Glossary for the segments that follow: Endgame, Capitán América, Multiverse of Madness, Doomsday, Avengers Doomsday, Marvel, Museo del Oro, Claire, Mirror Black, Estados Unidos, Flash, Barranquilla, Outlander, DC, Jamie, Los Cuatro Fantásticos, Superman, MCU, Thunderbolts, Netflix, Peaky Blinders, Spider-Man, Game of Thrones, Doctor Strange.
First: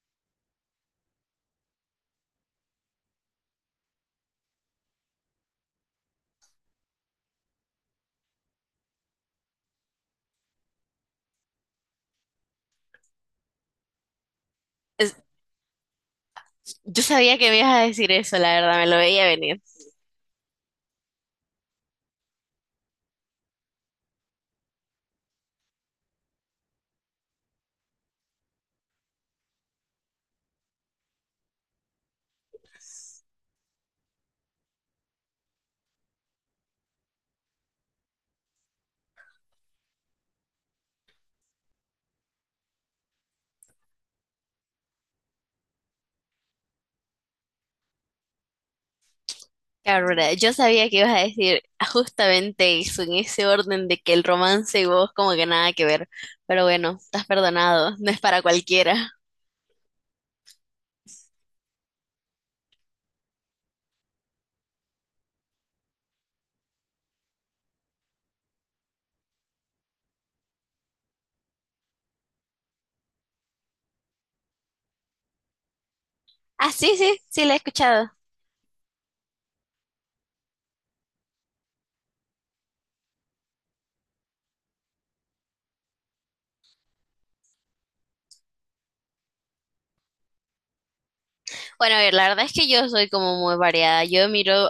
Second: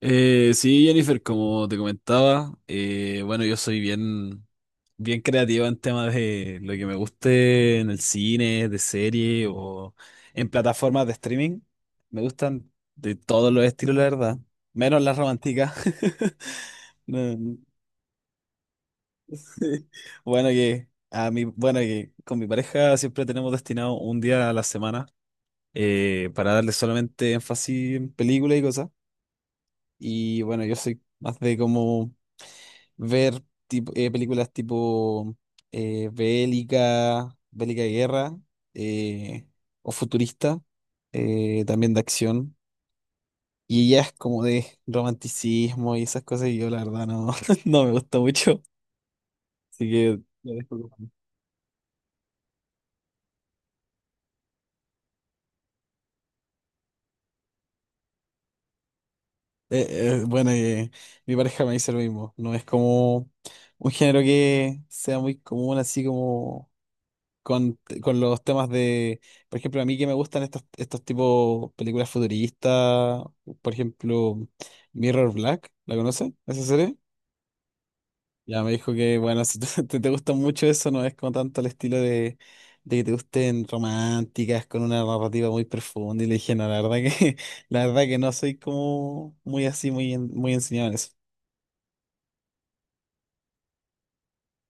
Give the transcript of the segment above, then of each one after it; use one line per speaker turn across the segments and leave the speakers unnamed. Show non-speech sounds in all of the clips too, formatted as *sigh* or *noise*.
Sí, Jennifer, como te comentaba, bueno, yo soy bien creativa en temas de lo que me guste en el cine, de serie o en plataformas de streaming. Me gustan de todos los estilos, la verdad, menos
Es-
las románticas. *laughs*
Yo
No,
sabía que me
no.
ibas a decir eso, la verdad, me lo veía venir.
*laughs* Bueno, que a mí, bueno, que con mi pareja siempre tenemos destinado un día a la semana para darle solamente énfasis en películas y cosas. Y bueno, yo soy más de como ver tipo, películas tipo bélica de guerra eh, o futurista, también de acción. Y ella es como de romanticismo y esas cosas y yo la verdad no, *laughs* no me gusta mucho. Así que
Cabrona, yo
la
sabía
dejo
que ibas
como-
a decir justamente eso, en ese orden de que el romance y vos como que nada que ver. Pero bueno, estás perdonado, no es para cualquiera.
Bueno, mi pareja me dice lo mismo. No es como un género que sea muy común, así como con los temas de, por ejemplo, a mí que me gustan estos tipos películas futuristas, por ejemplo, Mirror Black, ¿la conoces? ¿Esa
Ah, sí,
serie?
sí, sí, la he escuchado.
Ya me dijo que, bueno, si *laughs* te gusta mucho eso, no es como tanto el estilo de que te gusten románticas con una narrativa muy profunda. Y le dije, no, la verdad que, *laughs* la verdad que no soy como muy así, muy, muy enseñado en eso.
Bueno, a ver, la verdad es que yo soy como muy variada. Yo miro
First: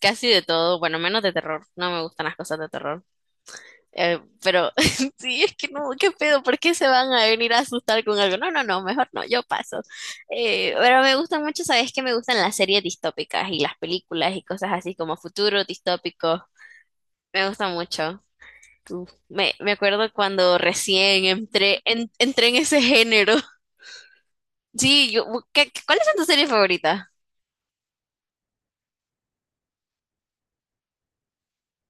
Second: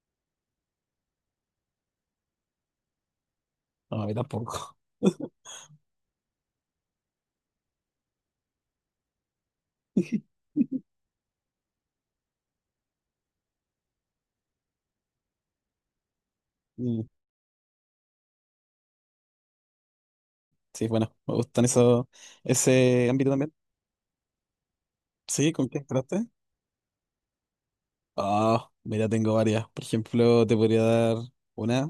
casi de todo, bueno, menos de terror. No me gustan las cosas de terror.
No, a mí
Pero
tampoco.
*laughs*
*laughs*
sí, es que no, qué pedo, ¿por qué se van a venir a asustar con algo? No, no, no, mejor no, yo paso. Pero me gustan mucho, sabes que me gustan las series distópicas y las películas y cosas así como futuro distópico.
Mm,
Me gusta mucho. Uf, me acuerdo cuando
sí, bueno,
recién
me gustan
entré
eso,
en, entré en ese
ese ámbito
género.
también.
*laughs* Sí, yo,
Sí, ¿con
¿qué,
qué
cuáles son tus
entraste?
series favoritas?
Ah, mira, tengo varias. Por ejemplo, te podría dar una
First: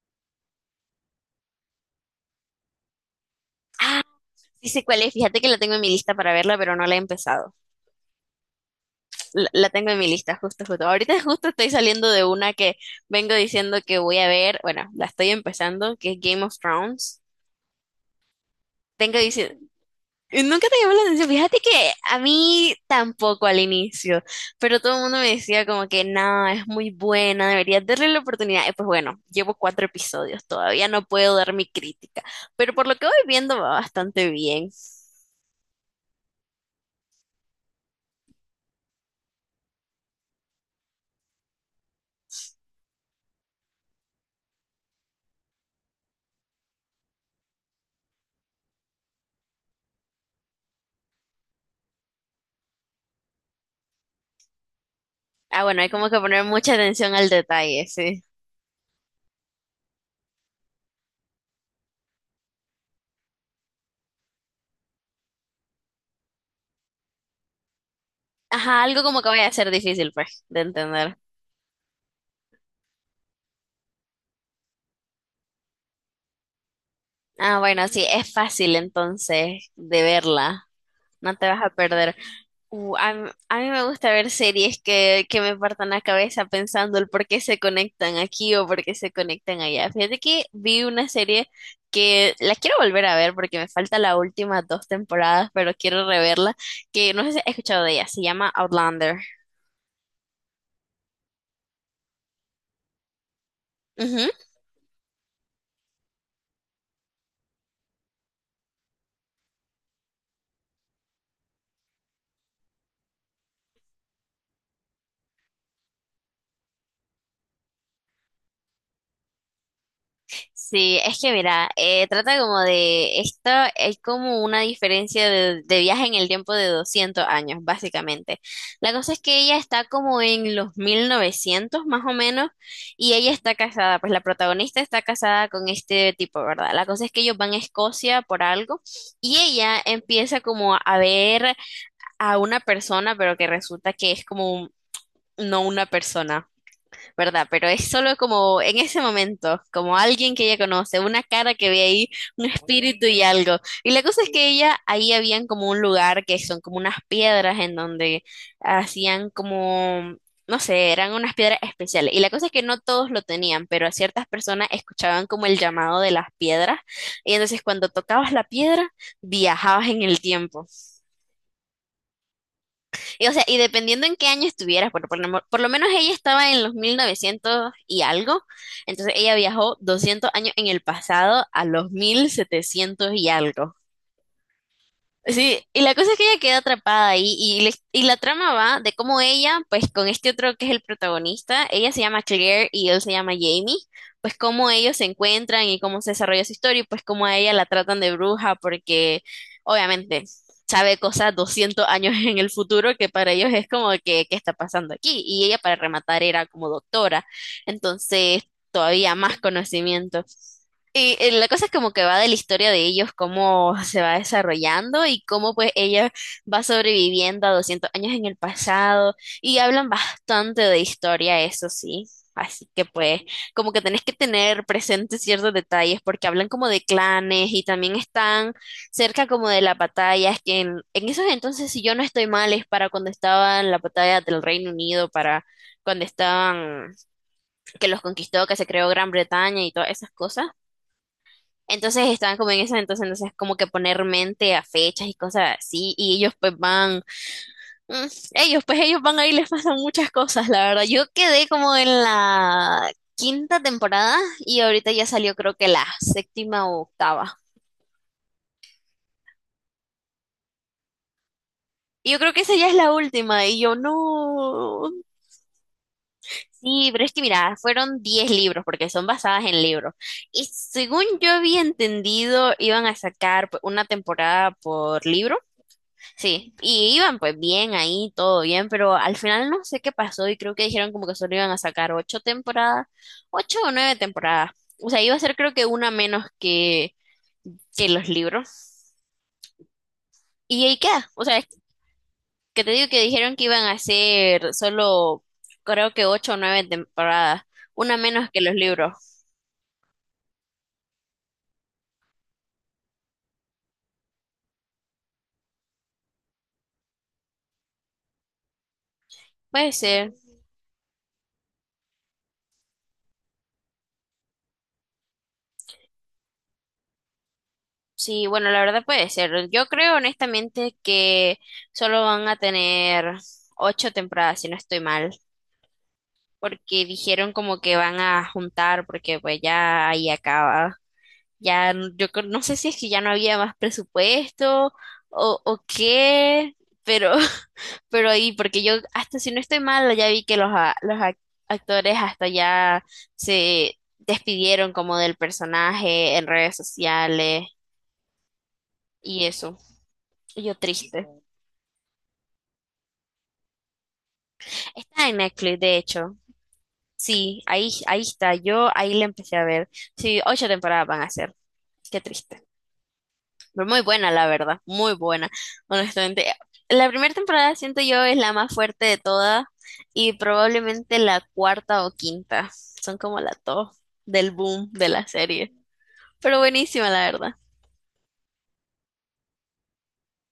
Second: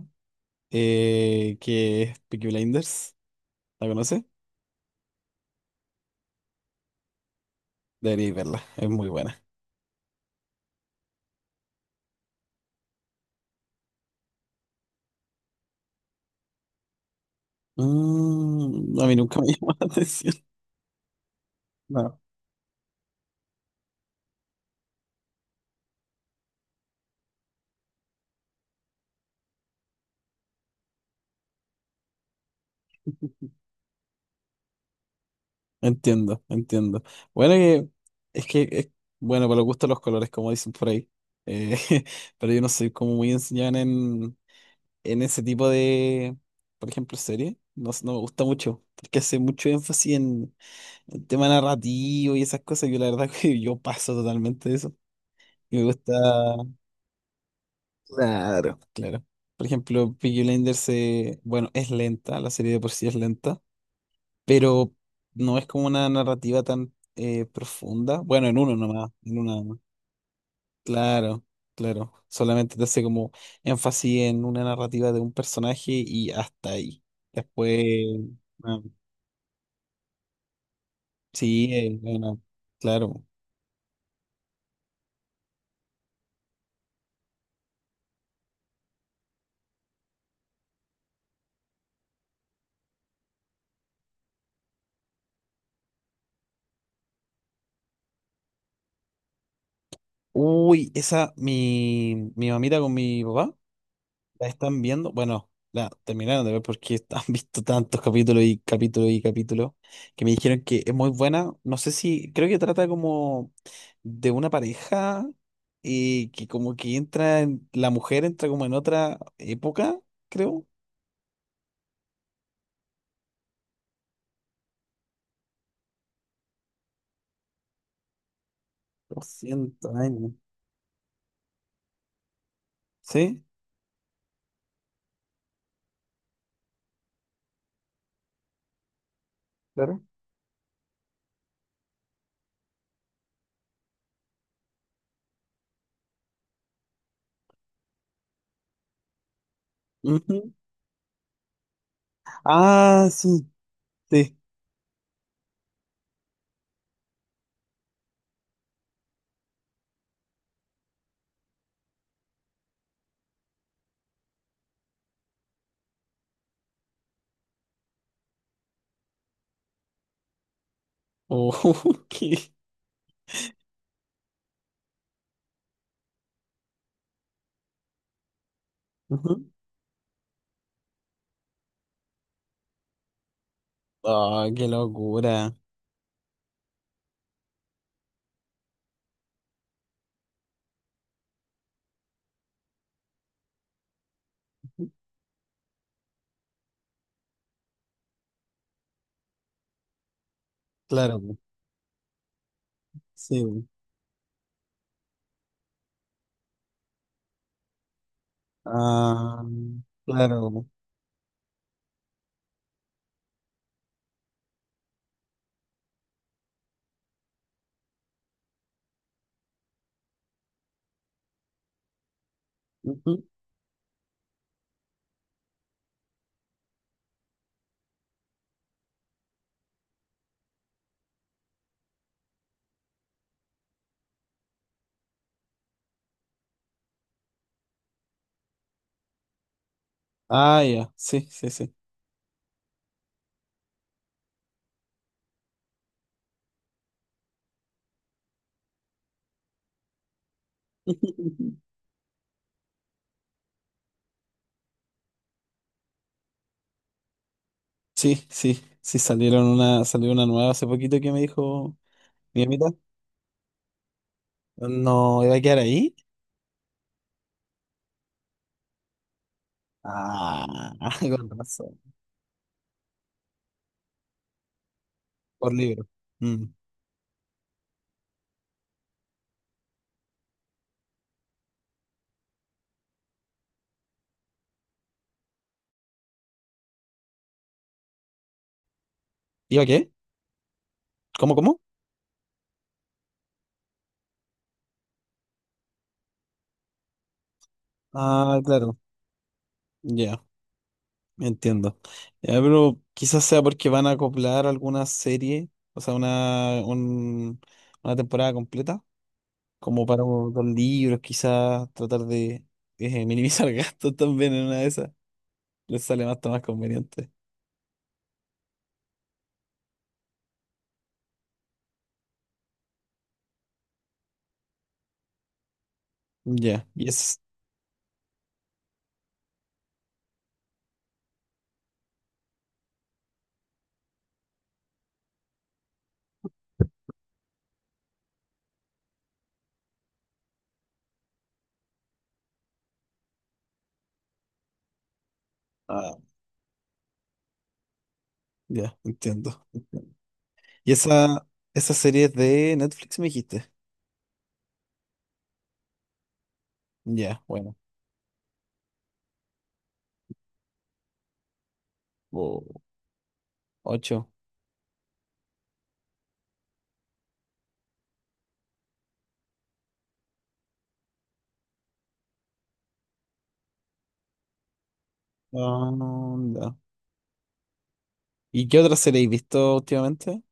que es Peaky Blinders. ¿La
Ah,
conoces?
sí sé cuál es, fíjate que la tengo en mi lista para verla, pero no la he empezado.
Deberías verla, es muy buena.
La tengo en mi lista, justo, justo. Ahorita *laughs* justo estoy saliendo de una que vengo diciendo que voy a ver, bueno, la estoy empezando, que es Game of Thrones.
Mm, a mí
Tengo
nunca me
diciendo,
llamó *laughs* la atención.
nunca te llamó la atención, fíjate que a
No.
mí tampoco al inicio, pero todo el mundo me decía como que no, es muy buena, deberías darle la oportunidad. Y pues bueno, llevo cuatro episodios, todavía no puedo dar mi crítica, pero por lo que voy viendo va bastante bien.
Entiendo, entiendo. Bueno, que- es que, es, bueno, para los gustos los colores, como dicen por ahí. Eh, *laughs* pero yo no soy como muy enseñado en ese tipo de, por ejemplo, serie. No, sé, no me gusta mucho, porque hace mucho énfasis en el tema narrativo y esas cosas, yo la verdad *laughs* que yo paso totalmente de eso.
Ah,
Y
bueno,
me
hay como
gusta.
que poner mucha atención al detalle, sí.
Claro, claro. Por ejemplo, Peaky Blinders se, bueno, es lenta, la serie de por sí es lenta, pero no es como una narrativa tan profunda. Bueno, en uno
Ajá, algo
nomás,
como que
en
vaya a
una
ser
nomás.
difícil, pues, de entender.
Claro, claro. Solamente te hace como énfasis en una narrativa de un personaje y hasta ahí.
Ah,
Después,
bueno, sí, es fácil
ah,
entonces de verla. No te vas a
sí,
perder.
bueno,
Uh, a,
claro.
m- a mí me gusta ver series que me partan la cabeza pensando el por qué se conectan aquí o por qué se conectan allá. Fíjate que vi una serie que la quiero volver a ver porque me falta las últimas dos temporadas, pero quiero reverla, que no sé si has escuchado de ella, se llama Outlander.
Uy, esa, mi mamita con mi papá.
Ujú.
La están viendo, bueno, la terminaron de ver porque *laughs* han visto tantos capítulos y capítulos y capítulos que me dijeron que es muy buena. No sé si, creo que trata como de una pareja y que como que la mujer entra como en otra época, creo.
Sí, es que mira, trata como de esto, es como una diferencia de viaje en el tiempo de 200 años, básicamente. La cosa es que ella está
200
como
años.
en los 1900 más o menos y ella
¿Sí?
está casada, pues la protagonista está casada con este tipo, ¿verdad? La cosa es que ellos van a Escocia por algo y ella
Claro.
empieza como a ver a una persona, pero que resulta que es como un- no una persona. ¿Verdad? Pero es solo como en ese momento, como alguien que
Ujú.
ella conoce, una cara que ve ahí, un espíritu
Ah,
y
sí,
algo. Y la cosa es
sí.
que ella, ahí habían como un lugar que son como unas piedras en donde hacían como... No sé, eran unas piedras especiales. Y la cosa es que no todos lo tenían, pero a ciertas personas escuchaban como el llamado de las piedras. Y entonces cuando tocabas la piedra, viajabas en el tiempo.
Oh, *laughs* qué,
Y, o sea, y dependiendo en qué año estuvieras, por lo menos ella estaba en los 1900 y algo, entonces ella
ujú.
viajó 200 años en el pasado a los 1700 y algo.
Ah, qué locura.
Sí, y la cosa es que ella queda atrapada ahí y la trama va de cómo ella, pues con este otro que es el protagonista, ella se llama Claire y él se llama Jamie, pues cómo ellos se encuentran y cómo se desarrolla su historia y pues cómo a ella la tratan de bruja porque obviamente sabe
Claro,
cosas 200 años en el futuro que para ellos es
sí.
como que, ¿qué está pasando aquí? Y ella para rematar era como doctora, entonces todavía más
Ah,
conocimiento.
claro.
Y la cosa es como que va de la historia de ellos, cómo se va desarrollando y cómo pues ella va sobreviviendo a 200 años en el pasado y hablan bastante de historia, eso sí. Así que pues
Ujú.
como que tenés que tener presentes ciertos detalles porque hablan como de clanes y también están cerca como de las batallas que en esos entonces, si yo no estoy mal, es para cuando estaban la batalla del Reino Unido, para cuando estaban que los conquistó, que se creó Gran Bretaña y todas esas cosas.
Ah, ya, sí, sí, sí.
Entonces estaban como en eso, como que poner mente a fechas y cosas así, y ellos pues van, mm, ellos pues ellos van ahí, *laughs* les pasan muchas cosas, la verdad. Yo quedé
*laughs*
como en la quinta temporada y ahorita ya salió creo que la séptima o octava.
Sí, sí, sí, salió una nueva hace poquito que me dijo
Y yo creo que
mi
esa ya
amiga.
es la última, y yo no.
No, ¿iba a quedar ahí?
Sí, pero es que mira, fueron 10 libros porque son basadas en libros. Y
Ah, *laughs*
según yo
con
había
razón,
entendido, iban a sacar pues, una temporada por libro.
por libro. Mm.
Sí, y iban pues bien ahí, todo bien, pero al final no sé qué pasó y creo que dijeron como que solo iban a sacar ocho temporadas, ocho o nueve temporadas. O sea, iba a ser creo que una menos que los libros.
¿Iba qué?
Y ahí queda. O
¿Cómo,
sea, es
cómo?
que te digo que dijeron que iban a hacer solo creo que ocho o nueve temporadas, una menos que
Ah,
los
claro,
libros.
ya, entiendo. Ya, pero quizás sea porque van a acoplar alguna serie, o sea, una temporada completa,
Puede
como para
ser.
dos libros, quizás tratar de minimizar *laughs* gastos también en una de esas. Les sale más conveniente.
Sí, bueno, la verdad puede ser. Yo creo honestamente que solo van a tener ocho temporadas, si no estoy mal.
Ya,
Porque
y es.
dijeron como que van a juntar, porque pues ya ahí acaba. No sé si es que ya no había más presupuesto o qué, pero, *laughs* pero ahí, porque yo hasta si no estoy mal, ya vi que los actores hasta ya se despidieron como del
Ah,
personaje en redes sociales
ya,
y
entiendo.
eso. Y yo
Y
triste.
esa serie es de Netflix, me dijiste.
Está en Netflix, de hecho.
Ya,
Sí,
bueno.
ahí está. Yo ahí la empecé a ver. Sí, ocho temporadas van a ser. Qué triste.
Oh,
Fue muy
8.
buena, la verdad, muy buena, honestamente. La primera temporada siento yo es la más fuerte de todas y probablemente la cuarta o quinta. Son como la top del boom de la serie.
Ah,
Pero
ya.
buenísima, la verdad.
¿Y qué otra serie has visto últimamente?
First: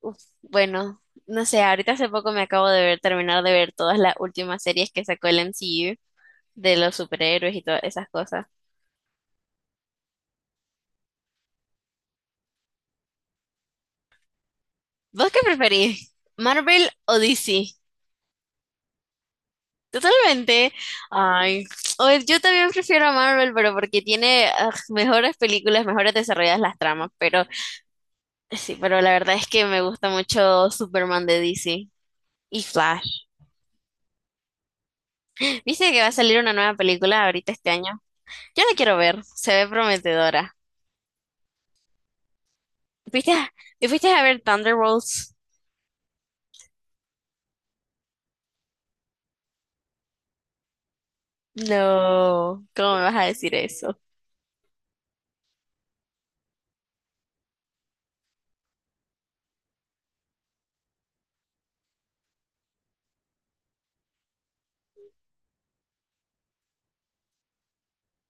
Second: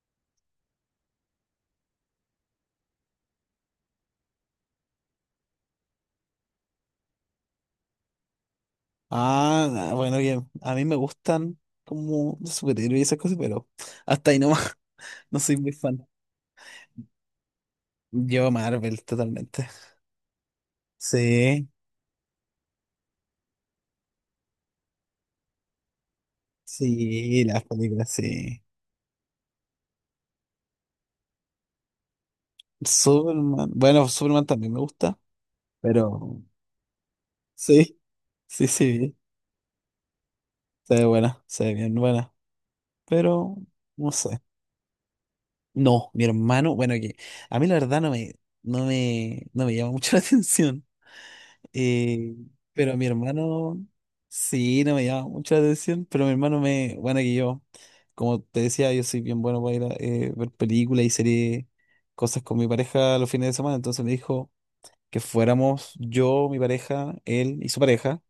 Uf, bueno, no sé, ahorita hace poco me acabo de ver, terminar de ver todas las últimas series que sacó el MCU de los superhéroes y todas esas cosas.
Ah, ah, bueno, bien. A mí me gustan como de superhéroes y esas cosas, pero hasta ahí nomás.
¿Vos
*laughs*
qué
No soy muy fan.
preferís? ¿Marvel o DC?
Yo Marvel, totalmente.
Totalmente. Ay,
Sí,
yo también prefiero a Marvel, pero porque tiene mejores películas, mejores desarrolladas las tramas, pero
sí, las películas, sí.
sí, pero la verdad es que me gusta mucho Superman de DC y Flash.
Superman. Bueno, Superman también me gusta,
¿Viste que va a salir
pero
una nueva película ahorita este año?
sí,
Yo
sí,
la quiero
sí.
ver, se ve prometedora.
Se ve buena, se ve bien buena,
¿Fuiste? a,
pero
y fuiste
no
a ver
sé.
Thunderbolts?
No, mi hermano, bueno, que a mí la verdad no me llama mucho *laughs* la atención, eh,
No, ¿cómo
pero
me
mi
vas a decir
hermano,
eso?
sí, no me llama mucho la atención, pero mi hermano me, bueno, que yo, como te decía, yo soy bien bueno para ir a ver películas y series, cosas con mi pareja los fines de semana, entonces me dijo, que fuéramos yo, mi pareja, él y su pareja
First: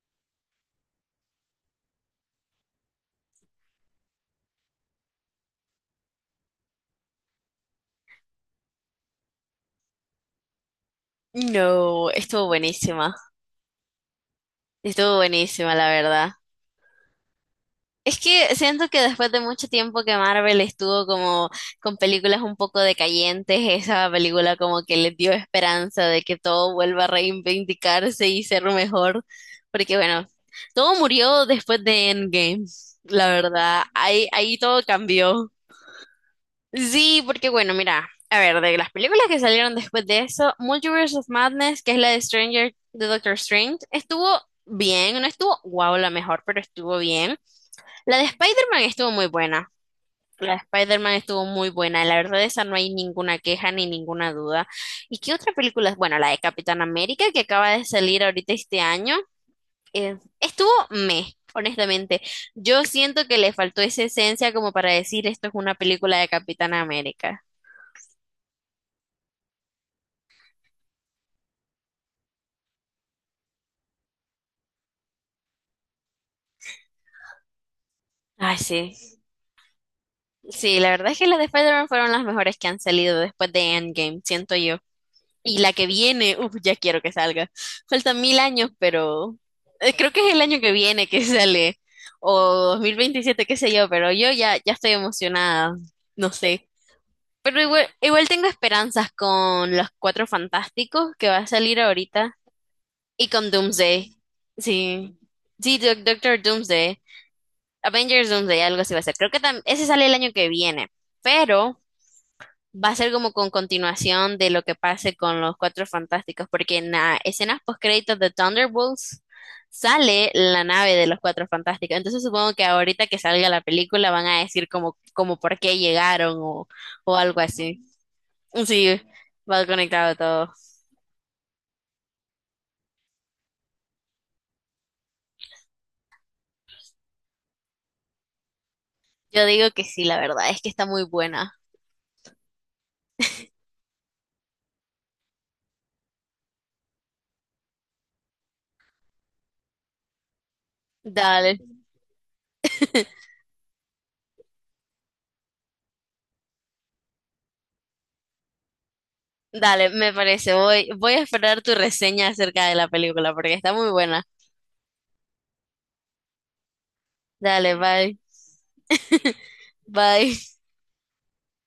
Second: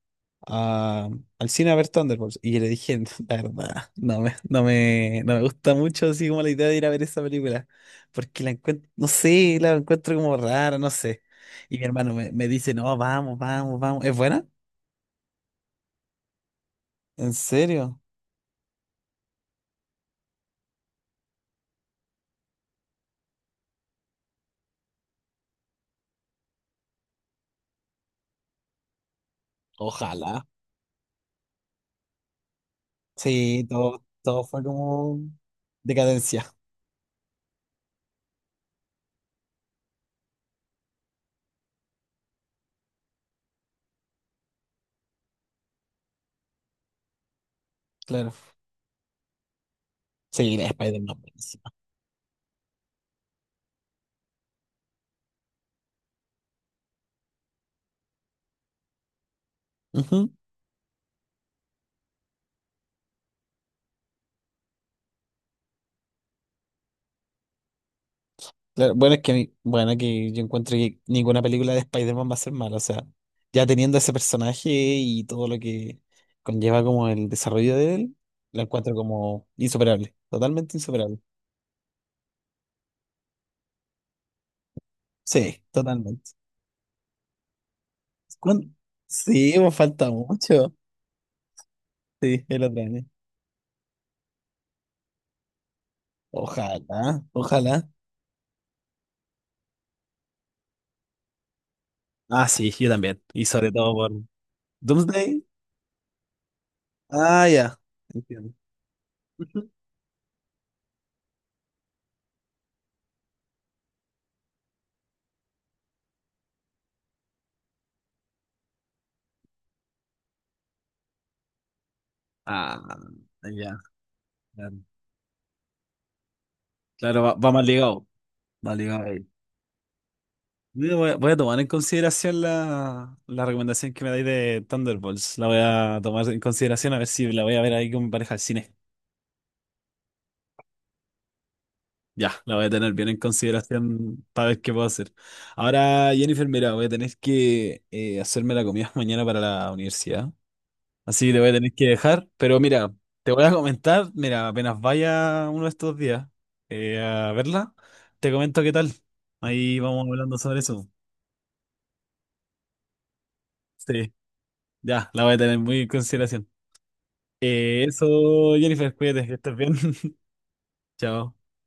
a- al cine a ver Thunderbolts. Y yo le dije, *laughs* la verdad, no me gusta mucho así como la idea de ir a ver esa película, porque la encuentro, no sé, la encuentro como rara, no sé. Y mi
No,
hermano me,
estuvo
me dice, no,
buenísima.
vamos, vamos, vamos. ¿Es buena?
Estuvo buenísima, la verdad.
¿En serio?
Es que siento que después de mucho tiempo que Marvel estuvo como con películas un poco decayentes, esa película como que les dio esperanza de que todo vuelva a reivindicarse y ser mejor, porque bueno,
Ojalá.
todo murió después de Endgame, la
Sí,
verdad,
todo,
ahí,
todo
ahí
fue
todo
como
cambió.
decadencia,
Sí, porque bueno, mira, a ver, de las películas que salieron después de eso, Multiverse of Madness, que es la de Stranger, de Doctor Strange, estuvo bien, no estuvo wow la mejor, pero estuvo bien. La de
claro.
Spider-Man estuvo muy buena. La
Sí,
de
la
Spider-Man
Spider-Man,
estuvo
buenísima.
muy buena. La verdad, esa no hay ninguna queja ni ninguna duda. ¿Y qué otra película? Bueno, la de Capitán América que acaba de salir ahorita este año. Estuvo meh, honestamente. Yo siento que le faltó esa esencia como para decir esto es una película de Capitán América.
Claro, bueno, es que, a mí- bueno, que yo encuentro que ninguna película de Spider-Man va a ser mala, o sea, ya teniendo ese personaje y todo lo que conlleva como el desarrollo de él,
Ay,
la
sí.
encuentro como insuperable, totalmente
Sí, la verdad es
insuperable.
que las de Spider-Man fueron las mejores que han salido después de Endgame, siento yo. Y
Sí,
la que
totalmente.
viene, uff, ya quiero que salga. Faltan mil años,
¿Cuán-
pero
Sí, pues, falta
creo que es el año que
mucho.
viene que *laughs* sale, o
Sí, el
dos
otro
mil
año.
veintisiete qué sé yo, pero yo ya, ya estoy emocionada, no sé.
Ojalá,
Pero
ojalá.
igual, igual tengo esperanzas con Los Cuatro Fantásticos que va a salir ahorita
Ah, sí, yo también.
y
Y
con
sobre todo por
Doomsday. Sí,
Doomsday.
sí, Doctor Doomsday,
Ah, ya.
Avengers
Entiendo.
Doomsday, algo así va a ser. Creo
*laughs*
que
Ujú.
ese sale el año que viene, pero va a ser como con continuación de lo que pase con los Cuatro Fantásticos, porque en las escenas postcréditos de Thunderbolts sale la nave de los Cuatro Fantásticos. Entonces supongo que
Ah,
ahorita que salga la
ya.
película van a decir
Claro,
como, como por qué llegaron o
claro, va,
algo
va más
así.
ligado. Va
Sí,
ligado.
va conectado todo.
Mira, voy a, voy a tomar en consideración la recomendación que me dais de Thunderbolts. La voy a tomar en consideración a ver si la voy a ver ahí con mi pareja al cine.
Yo digo que sí, la verdad, es que está muy buena.
Ya, la voy a tener bien en consideración para ver qué puedo hacer. Ahora, Jennifer, mira, voy a tener que hacerme la comida *laughs* mañana para la universidad. Así que te voy a
Dale,
tener que dejar. Pero mira, te voy a comentar, mira, apenas vaya uno de estos días a verla, te comento qué tal. Ahí
dale,
vamos
me
hablando
parece.
sobre
Voy,
eso.
voy a esperar tu reseña acerca de la película porque está muy
Sí,
buena.
ya, la voy a tener muy en consideración.
Dale, bye.
Eso, Jennifer, cuídate, que
*laughs*
estés bien. *laughs*
Bye.
Chao.